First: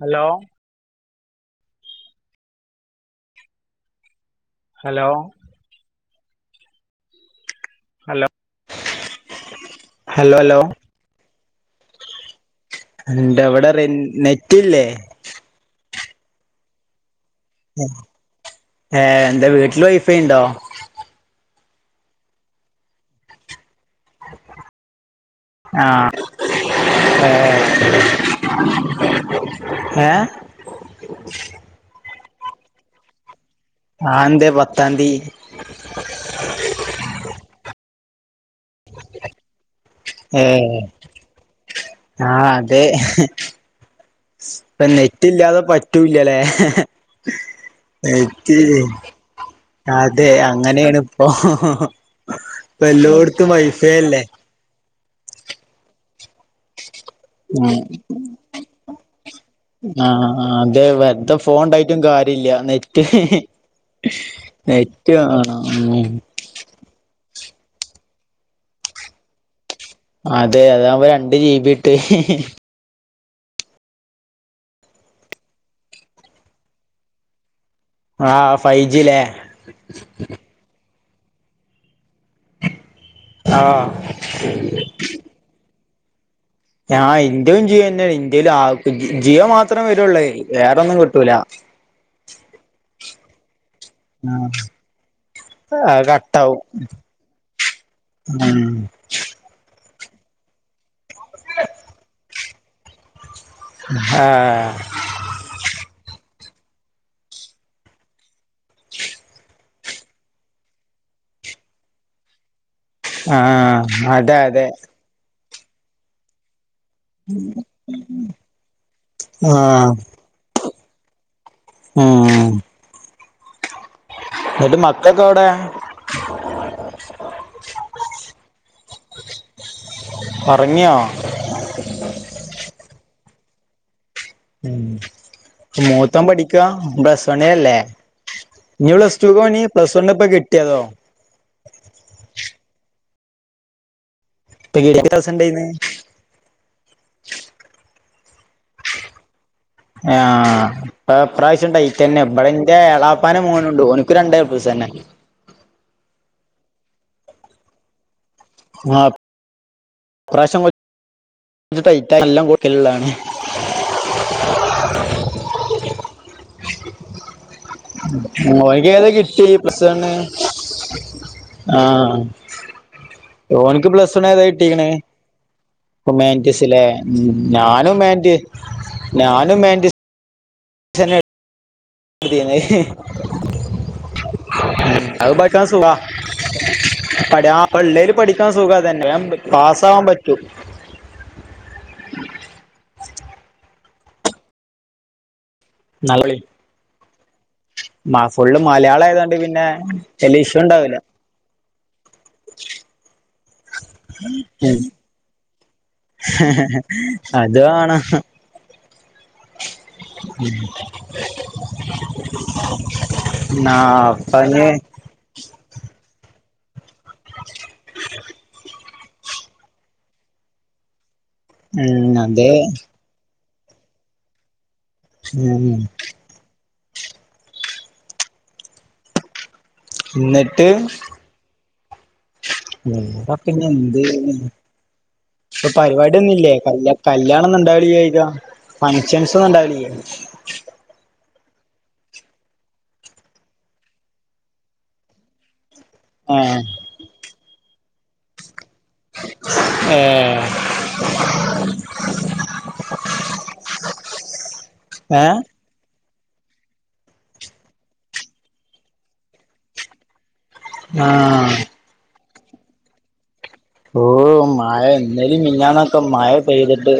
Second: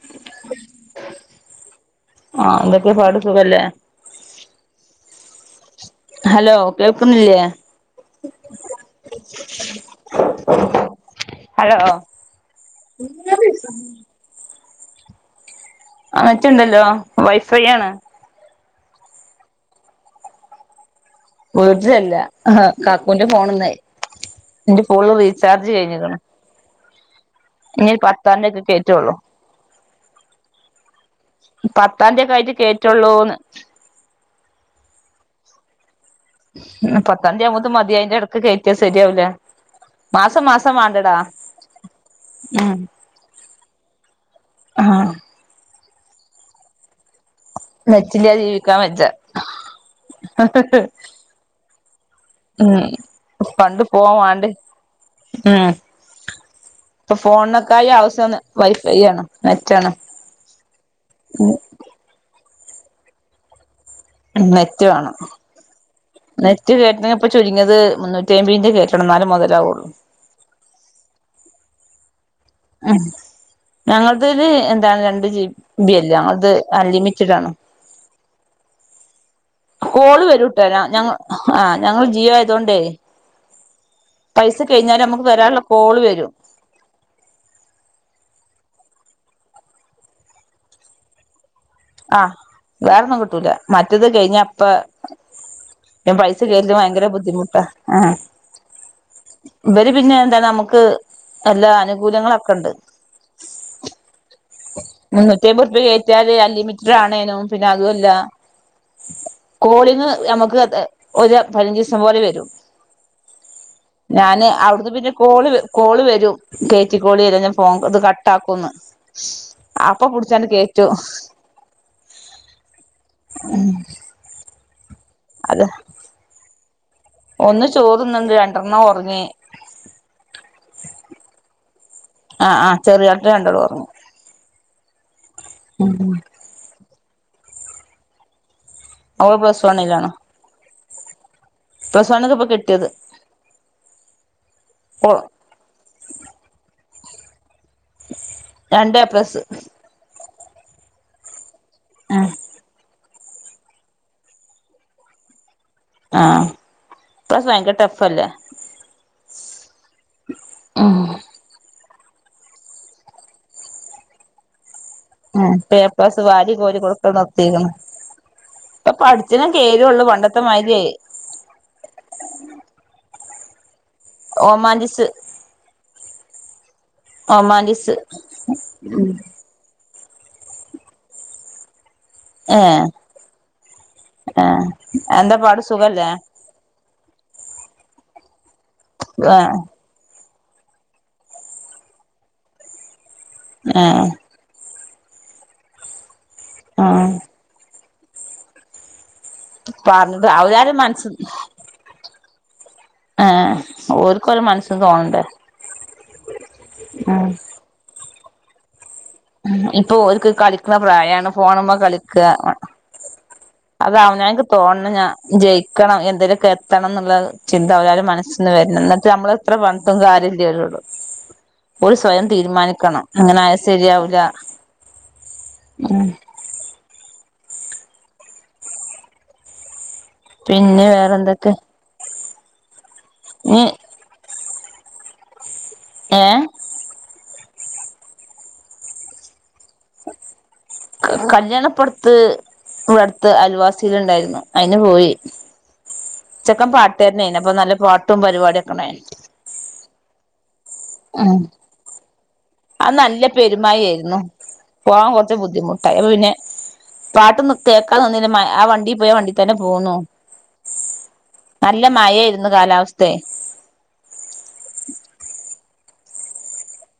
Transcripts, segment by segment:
Hello ആഹ എന്തൊക്കെ പാട് സുഖല്ലേ? ഹലോ ഹലോ കേൾക്കുന്നില്ലേ? ഹലോ ഹലോ ഹലോ ഹലോ ണ്ടോ അവിടെ റെയ് നെറ്റില്ലേ? ആ നെറ്റുണ്ടല്ലോ, വൈഫൈ ആണ്. ഏ എന്താ വീട്ടിൽ വൈഫൈണ്ടോ? ഫോർജിയല്ല ആ കാക്കുന്റെ ഫോണ്ന്നയ് എന്റെ ഫോണിൽ റീചാർജ് ആഹ് കഴിഞ്ഞ്ക്ണ്. ഏ ഇഞ്ഞ് പത്താന്തിയെ ഇത് കേറ്റുള്ളൂ. ഏ പത്താംന്തിയൊക്കെ ആയിട്ട് കേറ്റുള്ളൂന്ന്. ആ എന്തേ പത്താംന്തി? ഉ പത്താംന്തി ആവുമ്പോത്തി മതി അയിന്റെ ഇടക്ക് കേറ്റിയാ ശരിയാവൂലാ. മാസം മാസം വാണ്ടടാ. ആഹ ഉം അതെ. ഇപ്പം ആഹ് നെറ്റ് ഇല്ലാതെ പറ്റൂല്ലലെ? നെറ്റില്ലാതെ നെറ്റ് ജീവിക്കാൻ ഇല്ലയ്. വെജ്ജ അതെ അങ്ങനെയാണ്- ഓ ഉം ഇപ്പൊ എല്ലോട്ത്തും പണ്ട് വൈഫൈ ഫോൺ അല്ലേ? വാണ്ടേ ഉം. ഇപ്പൊ ഫോണിനൊക്കായി ആവശ്യംന്ന് വൈഫൈ ആണ്, നെറ്റ് ആണ്. കാര്യ ഇല്ല നെറ്റ്, നെറ്റ് വാണം ഉം നെറ്റ് കേറ്റണ ഇപ്പോ ചുരുങ്ങിയത് മുന്നൂറ്റി അയ്ബേന്റെ കേറ്റണം, എന്നാലേ മുതലാവുള്ളൂ. അതെ അതാകുമ്പോ രണ്ട് ജീബി കിട്ടും ഉ ഞങ്ങൾതയില് എന്താണ് രണ്ട് ജി ബി അല്ല, ഞങ്ങൾത് അൺലിമിറ്റഡ് ആണ്. ആഹ ഫൈവ് ജിലെ? കോള് വരുംട്ടാരാ ഞങ്ങള് ആ ഞങ്ങള് ജിയോ ആയതോണ്ടേ. ആഹ് പൈസ കഴിഞ്ഞാലും നമുക്ക് വരാനുള്ള കോള് വരും. ആ ഇന്റെവും ജിയോ തന്നെയാണേ ഇന്റെൽ ആ ജിയോ മാത്രേ വരുള്ളേ വേറെ ഒന്നും കിട്ടൂല. അ [inaudible] ആഹ വേറെൊന്നും കിട്ടൂല. മറ്റത് കഴിഞ്ഞ അപ്പ അത് ഞാൻ പൈസ കട്ടാവും കേറ്റൽ ഭയങ്കര ബുദ്ധിമുട്ടാ ആ. ഉം ഇവര് പിന്നെ എന്താ നമുക്ക് നല്ല അനുകൂല്യങ്ങളൊക്കെ ഉണ്ട്. ഹാ മുന്നൂറ്റി അയ്മ്പത് ഉർപ്യാ കേറ്റിയാല് അൺലിമിറ്റഡ് ആണേനും പിന്നെ അതും അല്ല - കോളിങ്ങ് നമുക്ക് ഒരു പതിനഞ്ച് ദിവസം പോലെ വരും. ആഹ് അതെ ഞാന് അതെ അവിടുന്ന് പിന്നെ കോള്- കോള് വരും കയറ്റികോളീ അല്ലാഞ്ഞ ഫോ ഇത് കട്ടാക്കുംന്ന്, ആഹ് അപ്പൊ പുട് ചാനെ കേറ്റു ഉം ഉം എന്നിട്ട് മക്കക്കെ എവിടെ ഒന്ന് ചോറുന്നണ്ട് രണ്ടെണ്ണം ഒറങ്ങി ഒറങ്ങ്യോ? ആഹ് ആഹ് ചെറിയആട്ട രണ്ടാളും ഒറങ്ങും മം മൂത്തൊൻ പഠിക്കുവാ പ്ലസ് വണിൽ അല്ലെ ഇനി പ്ലസ് ടു അവള് പോണേ പ്ലസ് വൺ വണ്ണിലാണ് ഇപ്പ കിട്ടിയതോ പ്ലസ് വൺ ക്ക് ഇപ്പോ കിട്ടിയത് ഓ ഇപ്പിട ഉണ്ടന്ന് [unintelligible] രണ്ട് എ പ്ലസ് ആഹ് ഇ ഇപ്രാവശ്യം ടൈറ്റ് തന്നെ ആഹ് ഇവിടെ എന്റെ എള പ്പാന്റെ മോനുണ്ട് ഓനിക്ക് രണ്ട് എ പ്ലസ് തന്നെ ആഹ് ഇപ്പ ഭയങ്ക ടഫ് അല്ലെ ആ ഇപ്രാശ്യം കൊ [unintelligible] ഇത് ടൈറ്റായി നല്ലം കൊടുക്കലുള്ളാണ്. ഹ ഇപ്പ എ പ്ലസ് വാരി കോരികൊടുക്ക നിർത്തിയെക്കണു ഓനിക്ക് ഇപ്പൊ ഏതാ പഠിച്ചിന കിട്ടി പ്ലസ് വൺ കേരുള്ളൂ പണ്ടത്തെ മാതിരി യായി ആഹ് ഓനിക്ക് പ്ലസ് വൺ ഏത കിട്ടിയേക്കണ് ഓമാൻറിസ് ഹ്യുമാനിറ്റീസ് ല്ലേ മം ഞാനും ഓമാൻറിസ് ഹ്യൂമാന്റി ഞാനും ഹ്യുമാനിറ്റീസ് തന്നെ [unintelligible] ഏഹ് ആഹ് അത് എന്താ പാട് പഠിക്കാൻ സുഖ സുഖല്ലേ ഇപ്പെ ഇളേൽ പഠിക്കാൻ സുഖ അതന്നെ ആഹ് വേഗംപാസ്സാവാൻ പറ്റൂ ആഹ് നല്ലളി ആഹ് മ ഫുള്ള് മലയാളായതോണ്ട് പിന്നെ പറഞ്ഞിട്ട് വല്ല്യ ഇഷ്യൂ അവരാരും ഇണ്ടാവൂല. മനസ്സ് ആഹ് മം ഓര്ക്കൊരു ഹെ മനസ്സ് തോന്നണ്ടേ ഹെ ഉം ഇത് ആണ് ഹ ഇപ്പൊ ഒരുക്ക് കളിക്കുന്ന പ്രായാണ് ഫോണുമ്മേ കളിക്കാ ആ അത് അവൻ അവനിക്ക് അപ്പഞ്ഞ് തോന്നണം ഞാൻ ജയിക്കണം എന്തേലുക്കെ എത്തണം എന്നുള്ള ചിന്ത അവരവരെ മനസ്സി നിന്ന് വരണം എന്നിട്ട് നമ്മള് ഇത്ര പറഞ്ഞിട്ടും കാര്യല്ലവരോട് ഓര് ഉം സ്വയം അതെ തീരുമാനിക്കണം അങ്ങനായ സെരിയാവുല്ല ഉം എന്നിട്ട് പിന്നെ വേറെന്തൊക്കെ ഉം ഇപ്പ നീ പിന്ന ന്തേനി ഇപ്പ ഏഹ് പരിപാടിയൊന്നുംല്ലേ കല്ല കല്യാണൊന്നുണ്ടാവലില്ലേ ചോയ്ക്ക. ഫങ്ക്ഷന്സൊന്നും ഇണ്ടാവലില്ലേ? കല്യാണപ്പടത്ത് ഇവിടെടുത്ത് അൽവാസിടെണ്ടായിരുന്നു അയിന് പോയി ഏഹ് ചെക്കൻ പാട്ട് കാരനായിരുന്നു അപ്പൊ നല്ല പാട്ടും പരിപാടിയൊക്കെണ്ടായിന് ഏഹ് ആ അന്ന് നല്ല പെരുമയയിരുന്നു പോവാൻ ഏഹ് കുറച് ബുദ്ധിമുട്ടായി അപ്പൊ പിന്നെ പാട്ട് ഒന്നും കേക്കാൻ നിന്നില്ല ആ വണ്ടി പോയ ആ വണ്ടി തന്നെ പോന്നു ആഹ് നല്ല മഴയിരുന്നു കാലാവസ്ഥെ ഓ മഴ ഇന്നേലിം മിനിഞ്ഞാന്നോക്കെ മഴ പെയ്തിട്ട്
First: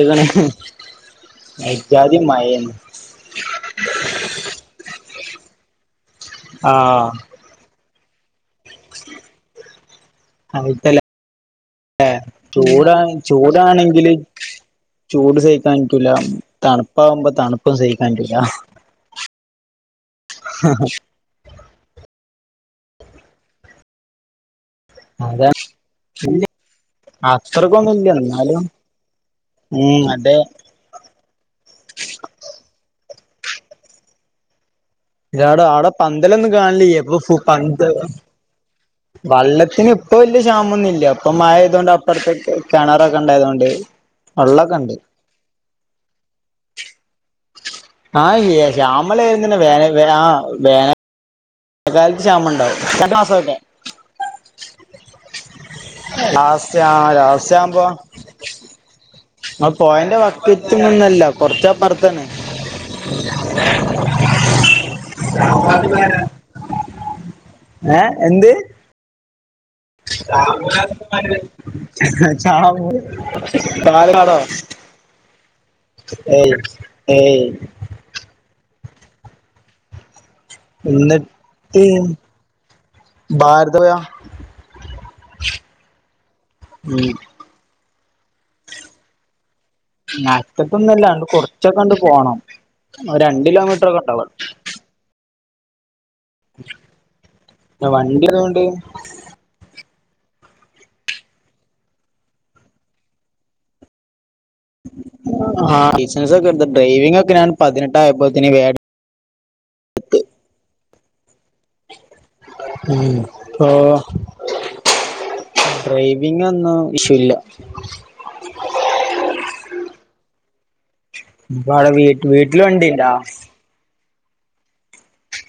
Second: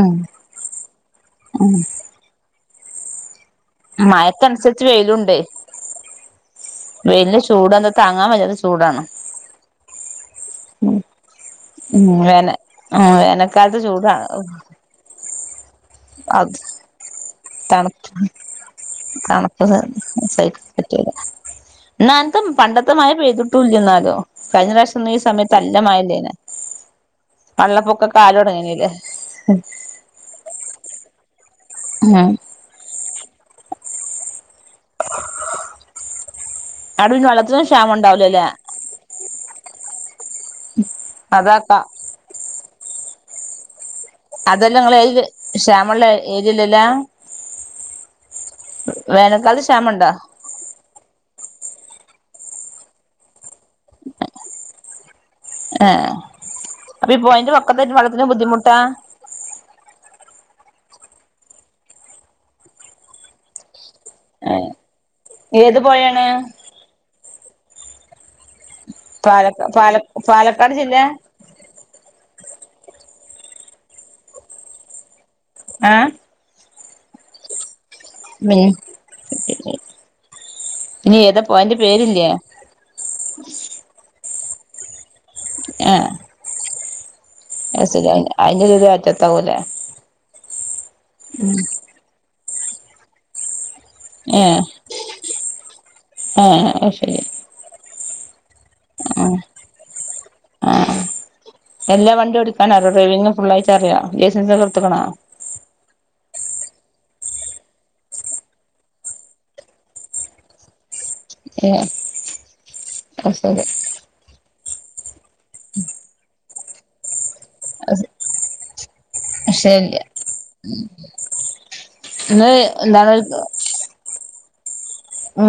ആഹ് ആഹ് എജ്ജാതി മഴ ഏന്നു മഴക്കനുസരിച്ച് വെയിലുണ്ട് ആഹ് വെയിലന് ചൂട് എന്താ താങ്ങാൻ വെയ്യാത്ത ചൂ ചൂടാണ് ഉം അവ്ട്ത്തല്ല ഉം ഏഹ് വേന ചൂടാ ഉം വേനൽക്കാലത്ത് ചൂടാണെങ്കിൽ ചൂടാണ് ചൂട് സ [unintelligible] പറ്റൂല അത് തണുപ്പാകുമ്പോ തണുപ്പും സഹിക്കാൻ തണുപ്പ് പറ്റുല്ല തണുപ്പ് സ സഹിക്കാൻ പറ്റില ന്നാനത്തെ പണ്ടത്തെ മഴ പെയ്തിട്ടുംല്ല്യ ന്നാലും കഴിഞ്ഞ പ്രാവശ ഈ അതാ സമയത്ത് നല്ല മഴല്ലേയിരുന്ന വള്ളപ്പൊക്കൊക്കെആകെ തൊടങ്ങീന്നില്ലേ ഇമ് അതെ ഇമ് യാടെ ആടെ പന്തലൊന്നും കാണ്ലില്ല അവിടെ പ്പൊ പിന്നെ ഫു വെള്ളത്തിനും പന്ത് ക്ഷാമം ഉണ്ടാവൂലല്ലേ വള്ളത്തിന് ഇപ്പൊ വല്യ ക്ഷാമൊന്നും ഇല്ല ഇപ്പം അതാക്കാ മഴയ്തോണ്ട് അപ്പറത്ത് കിണറൊക്കെണ്ടായതോണ്ട് അതെല്ലാ നിങ്ങള ഏരിയൽ ക്ഷാമള്ള ഏരിയല്ലല്ലാ ആഹ് ഇ ക്ഷാമള്ള ഏരിയന്നെ വേനൽക്കാലത്ത് വേന വേ ക്ഷാമണ്ടോ ആ വേന കാലത്ത് ക്ഷാമണ്ടാവും രണ്ടു മസാവൂലെ ഏഹ് ലാസ്റ്റ് ആ ലാസ്റ്റാവുമ്പോ ഇത്രേം ബുദ്ധിമുട്ടാ ആ ങ്ങള് പോയന്റെ വക്കത്തൊന്നും അല്ലാ കൊറച്ചാ അപ്പർത്താണ് ഏ ഏത് പൊഴേ യാണ് ഏഹ് എന്ത് പാല ക്കപാ ചാണ കോ ചാവ നാടോ ഏ ഏ ഏയ് ഏ എന്നിട്ട് ഏതാപ്യൻ്റെ പേരില്ലേ ഭാരതപൊയ ആഹ് ഉം അയ് ശെരി അയി അയിൻ്റെഒ രു അറ്റത്താവൂലേ നാട്ട് ക്കൊന്നു ല്ല ആണ്ട് കൊറച്ചൊക്കെ ആണ്ട് പോണം രണ്ട് കിലോമീറ്ററൊക്കെ ഏഹ് ആഹ് അയ് ശെരി വണ്ടിള്ളോണ്ട് ഏ ആഹ് എല്ലാ വണ്ടിം ഓടിക്കാൻ അറിയോ ഡ്രൈവിങ് ഫുള്ളായിട്ട് അറിയോ ലൈൻസെൻസൊക്കെ ത്തക്ക് ണാ ആഹ് ലൈസൻസ്സൊക്കെടുത്ത് ഡ്രൈവിംഗൊക്കെ ഞാൻ പതിനെട്ട് ആയപ്പോത്തിന് വേ ഏഹ് ഉം അത് ശരി ആഹ് ഡ്രൈവിംഗൊന്നും വിഷ്വോല്ല അയ് സ ശരിയാ ഇപ്പ ആടെ വീ വീട്ടില് വണ്ടിണ്ടാ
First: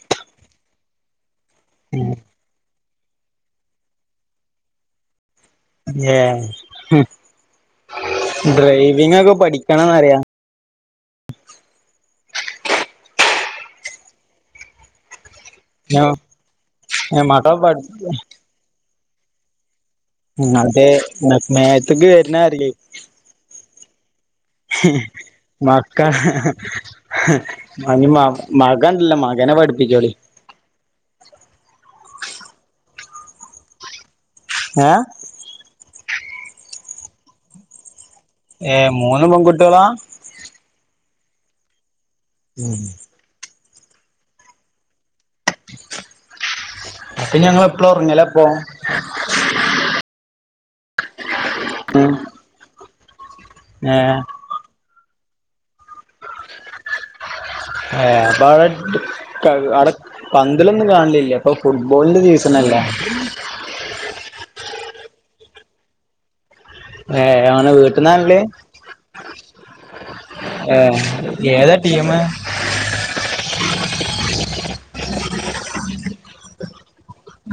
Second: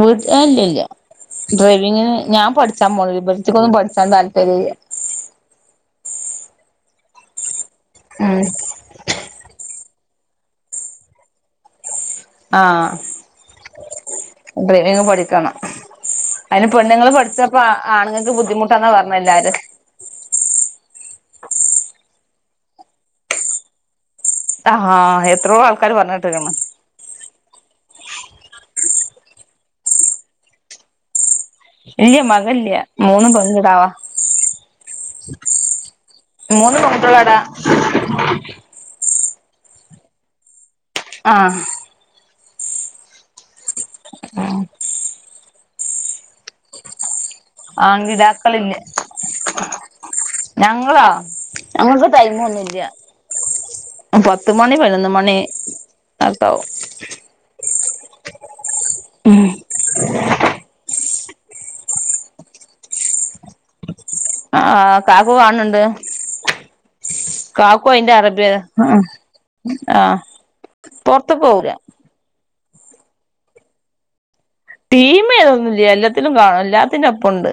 വീ ഏയ് ഇല്ല ല്ല്യ ഡ്രൈവിംഗിന് ഞാൻ പഠി [unintelligible] പഠിച്ചാൻ താല്പര്യല് മില്ല ഏഹ് ഹും ഡ്രൈവിംഗൊക്കെ പഠിക്കണംന്ന്റിയാ ആഹ് ഡ്രൈവിങ് പഠിക്കണം ഞാൻ അയ്ന് പെണ്ണ്ങ്ങള് മക്കളെ പഠിച്ചാപ്പാ പഠി ആണ്ങ്ങക്ക് ബുദ്ധിമുട്ടാ [unintelligible] പറഞ്ഞെ എല്ലാരും. ഉം അതേ മേ മേത്ത്ക്ക് വര്ന്നെ അറ്യാ. ആഹ് എത്രയോ ആൾക്കാര് മക്ക പറഞ്ഞ് കേട്ട്ക്ക്ണ് ഇനി മക മകൻല്ലേ മകനെ പഠിപ്പിച്ചോളി. ഇല്ല മകല്ല്യ മൂന്നു പെൺ കിടാവാ. ഏ. മൂന്ന് പെൺകുട്ട്യേളാടാ. ഏ മൂന്ന് പെൺകുട്ട്യാളാ. ആഹ്. മ്. ആഹ്. അപ്പൊ ഞങ്ങൾ എപ്പളും ഉറങ്ങലപ്പൊ ആങ്കിടാക്കളിഞ്ഞ് ഞങ്ങളൊ ഞങ്ങക്ക് ടൈമൊന്നുല്ല്യ. ഏ പത്തു മണി പയ്നൊന്നു മണി അ ഒക്കാവും. ഏ അപ്പവ്ടെ [unintelligible] പന്തളിന്നും കാണലില്ലേ ഇപ്പൊ ഫുട്ബോൾന്റെ സീസണ്ല്ലേ? ആ കാക്കു കാണ്‌ന്ന്ണ്ട്. ഏ അങ്ങനെ വീട്ട്ന്നാല്ലേ. അറബി ആ പൊറത്ത്ക്ക് ഏ പോവൂല ഏതാ ടീമ്? ടീം ഏതൊന്നും ഇല്ല്യ എല്ലത്തിലും കാണും എല്ലാത്തിന്റിം ഒപ്പണ്ട്.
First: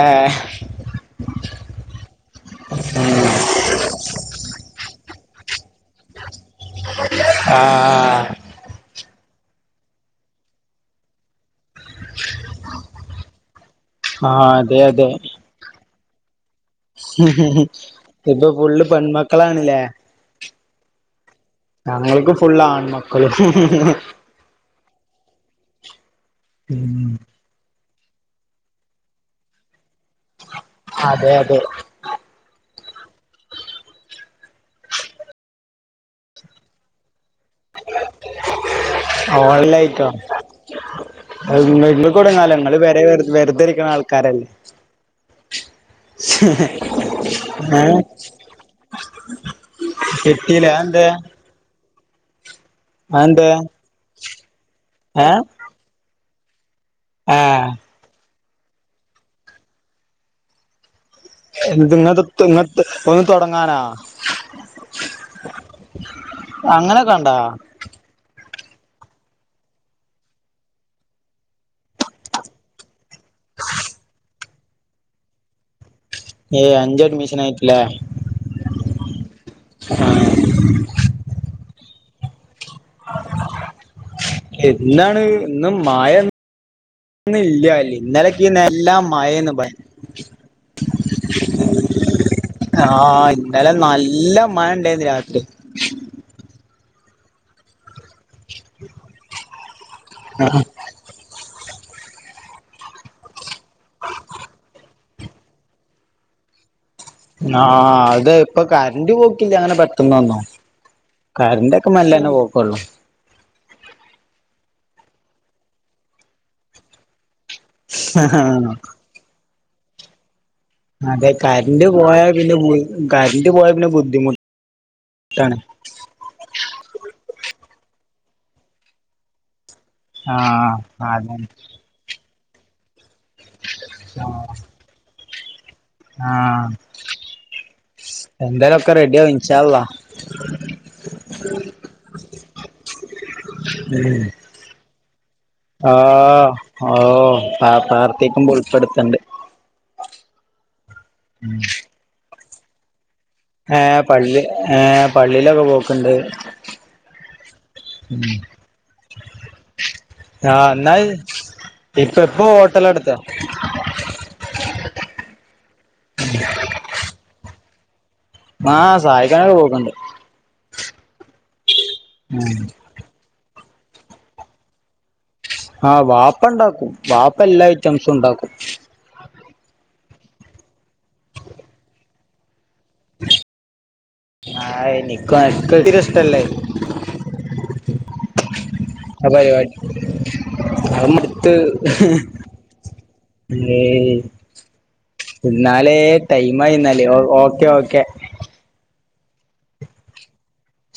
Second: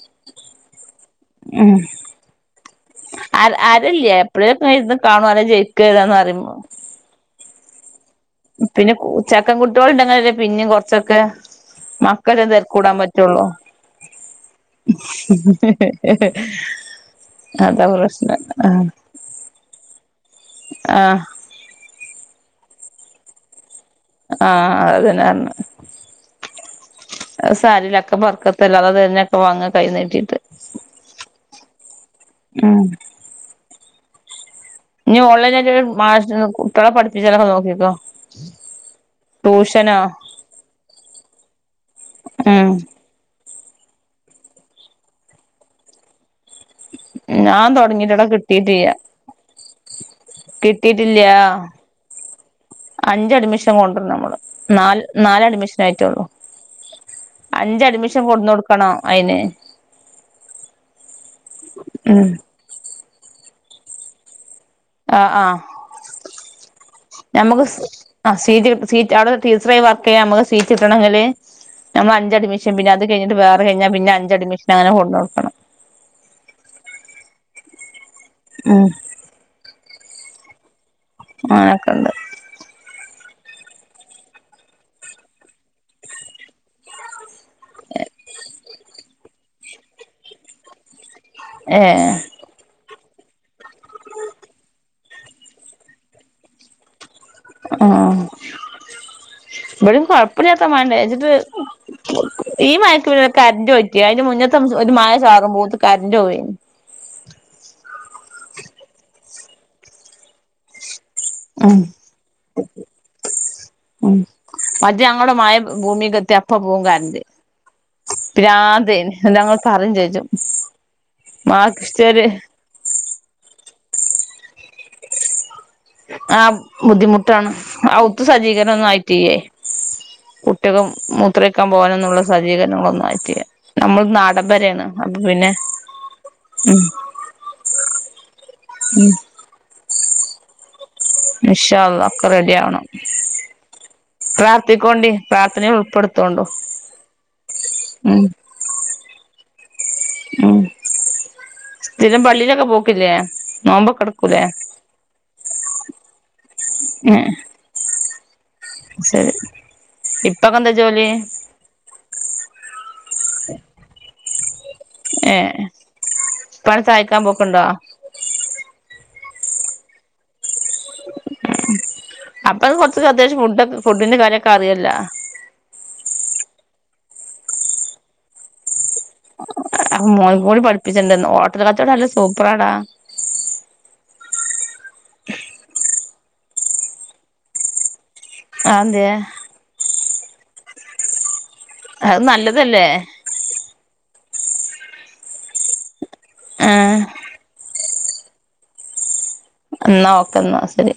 ഏ. മ് ആഹ് ആഹ്. ഇല്ല്യാ എപ്പളേലൊക്കെ ഇര്ന്ന് കാണും ആരാ ജയ്കേതാന്ന് അറിയുമ്പോ. ആഹ്. പിന്നെ ചക്കകുട്ട്യാള്ണ്ടെങ്കി പിന്നും കൊറച്ചൊക്കെ [unintelligible] തെര്ക്കൂടാൻ പറ്റൊള്ളൂ. ആഹ് അതെ അതെ [unintelligible] ഇപ്പൊ ഫുള്ള് പെൺ മക്കളാണല്ലേ? ആ ഞങ്ങൾക്ക് ഫുള്ള് ആൺമക്കള്. ആഹ് അതെന്നെർഞ്ഞെ. ഉം അത് സാരല്ല ഒക്കെ ബർക്കത്തല്ലെ അള്ള തര്നൊക്കെ വാങ്ങാ കൈ നീടീട്ട്. അതെ അതെ. ഉം. ഇനി ഓൺലൈനായിട്ട് മാഷ് കുട്ട്യ ളെ പഠിപ്പിച്ച് ണെ നോക്ക ഇപ്പംട്യൂഷനോ? ഇന്ന്പ്പം [unintelligible] ഉം ഇങ്ങള് പെരെ വെർ വെർതെ ഇരിക്ണ ആൾ [unintelligible] ഞാൻ ഏഹ് തൊടങ്ങിട്ടെടാ കിട്ടീട്ടില്ല കിട്ടിലെ അത് എന്തേ? കിട്ടീട്ടില്ല അഞ്ച് അതെന്തേ അഡ്മിഷൻ കൊടൊര്ന്നം നമ്മള് നാല് ഏഹ് നാല് അഡ്മിഷൻ ആയിട്ടൊള്ളു. ആഹ് അഞ്ച് അഡ്മിഷൻ കൊട്ന്നൊ ട്ക്കണം അയ്ന്. എന്ത് [unintelligible] ഒന്ന് തുടങ്ങാനാ ആഹ് ആ അങ്ങനൊക്കെണ്ടാ നമ്മക്ക് ആ സീറ്റ് സീറ്റ് അവിടെ ടീച്ചയായി വർക്ക് ചെയ്യാൻ നമ്ക്ക് സീറ്റ് കിട്ടണെങ്കില് നമ്മൾ അഞ്ച് അഡ്മിഷൻ പിന്നെ അത് കയ്ഞ്ഞ്ട്ട് വേറെ കയ്ഞ്ഞാ പിന്നെ അഞ്ച് അഡ്മിഷൻ അങ്ങനെ കൊണ്ടോട്ക്കണം. ഏ അഞ്ച് അഡ്മിഷനായിട്ട്ല്ലേ. മ്. അങ്ങനൊക്കെണ്ട്. എന്നാണ് ഇന്ന് മയ ന്നില്ല ഇന്ന ലൊക്കേനി നല്ല മഴേന്ന് ഇബ ഏഹ് ആഹ് ഇന്നലെ നല്ല മഴണ്ടായിന്ന് രാത്രി. ആഹ് ആഹ് ഇവിടം കൊഴപ്പില്ലാത്ത മഴ ണ്ടായി നി എന്നിച്ചിട്ട്. ഈ മഴക്ക് പിന്നെ കറന്റ് പോയിട്ട് അതിന് മുന്നേത്തെ ഒരു മഴ ചാറും പോത്ത് കറന്റ് പോ ആ ഹ് അത് ഇപ്പൊ കറന്റ് പോക്കില്ല അങ്ങനെ പെട്ടന്നൊന്നും. ഉം കറന്റെക്കെ മല്ലന്നെ പോ കൊള്ളൂ. ഉം മറ്റേ ഞങ്ങളോടെ മഴ ഭൂമിക്ക് എത്തി യാ അപ്പ പോവും കറണ്ട്. പ്രാന്തെയ് ഇന്നിട്ട് ഞങ്ങൾ പറയും ചെയ്യും. അതെ കറണ്ട്റ് പോയാൽ പിന്നെ കറന്റ് പോയാൽ പിന്നെ ബുദ്ധിമുട്ടാണ്. ആഹ ബുദ്ധിമുട്ടാണ് ഔത്ത് സജ്ജീകരണം ഒന്നും ആയിട്ടിലേ? ആഹ് കുട്ടിയാക് മുത്ര അതന്നെ ഒഴിക്കാൻ പോകാനൊ ന്നുള്ള. സജ്ജീകരണങ്ങളൊന്നും ആയിട്ടില്ല നമ്മൾ നാടൻ പെരയാണ് അപ്പൊ പിന്നെ. ആഹ ഉം എന്തായാലും ഒക്കെ ഉം റെഡിയാവും ഇൻശാ അള്ളാ. ഇൻഷാ അള്ളാ ഒക്കെ റെഡിയാവണം. ഉം പ്രാർത്ഥിക്കോണ്ടി പ്രാർത്ഥന. ആഹ് ഓഹ്പ ഉം പാർത്തിക്കുമ്പ ഉൾപ്പെടുത്തണ്ട്. ഉം [unintelligible] സ്ഥിരം പള്ളി ലൊക്കെ പോ പിന്നെ ഏഹ്പള്ളി ഏഹ് പള്ളിയിലൊക്കെ പോക്ക്ണ്ട്. ഏ [unintelligible] ശരി ഇപ്പക്കെന്താ ആഹ് എന്നാ ജോലി? ഇപ്പ ഇപ്പ ഹോട്ടല് നടത്താ. ഏഹ് [unintelligible] ഇപ്പാനെ സഹായിക്കാൻ പോക്ക്ണ്ടോ? ആഹ് സഹായിക്കാനൊക്കെ പോകും ഉം അപ്പൊത് കുറച്ച് അത്യാവശം ഫുഡി ഫുഡിന്റെ കാര്യൊക്കെ അറിയല്ലോ? ആഹ് വാപ്പ ഇണ്ടാക്കും വാപ്പ എല്ലാ ഐറ്റംസും ഇണ്ടാക്കും. മോൻ കൂടി പഠിപ്പിച്ചെണ്ട ഹോട്ടൽ കച്ചോടം നല്ല സൂപ്പറാടാ. ഹായ് നിക്കൊ ഒക്കത്തിന്നും ഇഷ്ട ലാ അതെന്തേ ആ പരി വാടി അത് [unintelligible] നല്ലതല്ലേ ഏയ് ഇന്നാലേ ടൈം ആ മായിന്നാല് ഓക്കെ ഓക്കെ. ന്നാ ഓക്കന്നാ ശരി.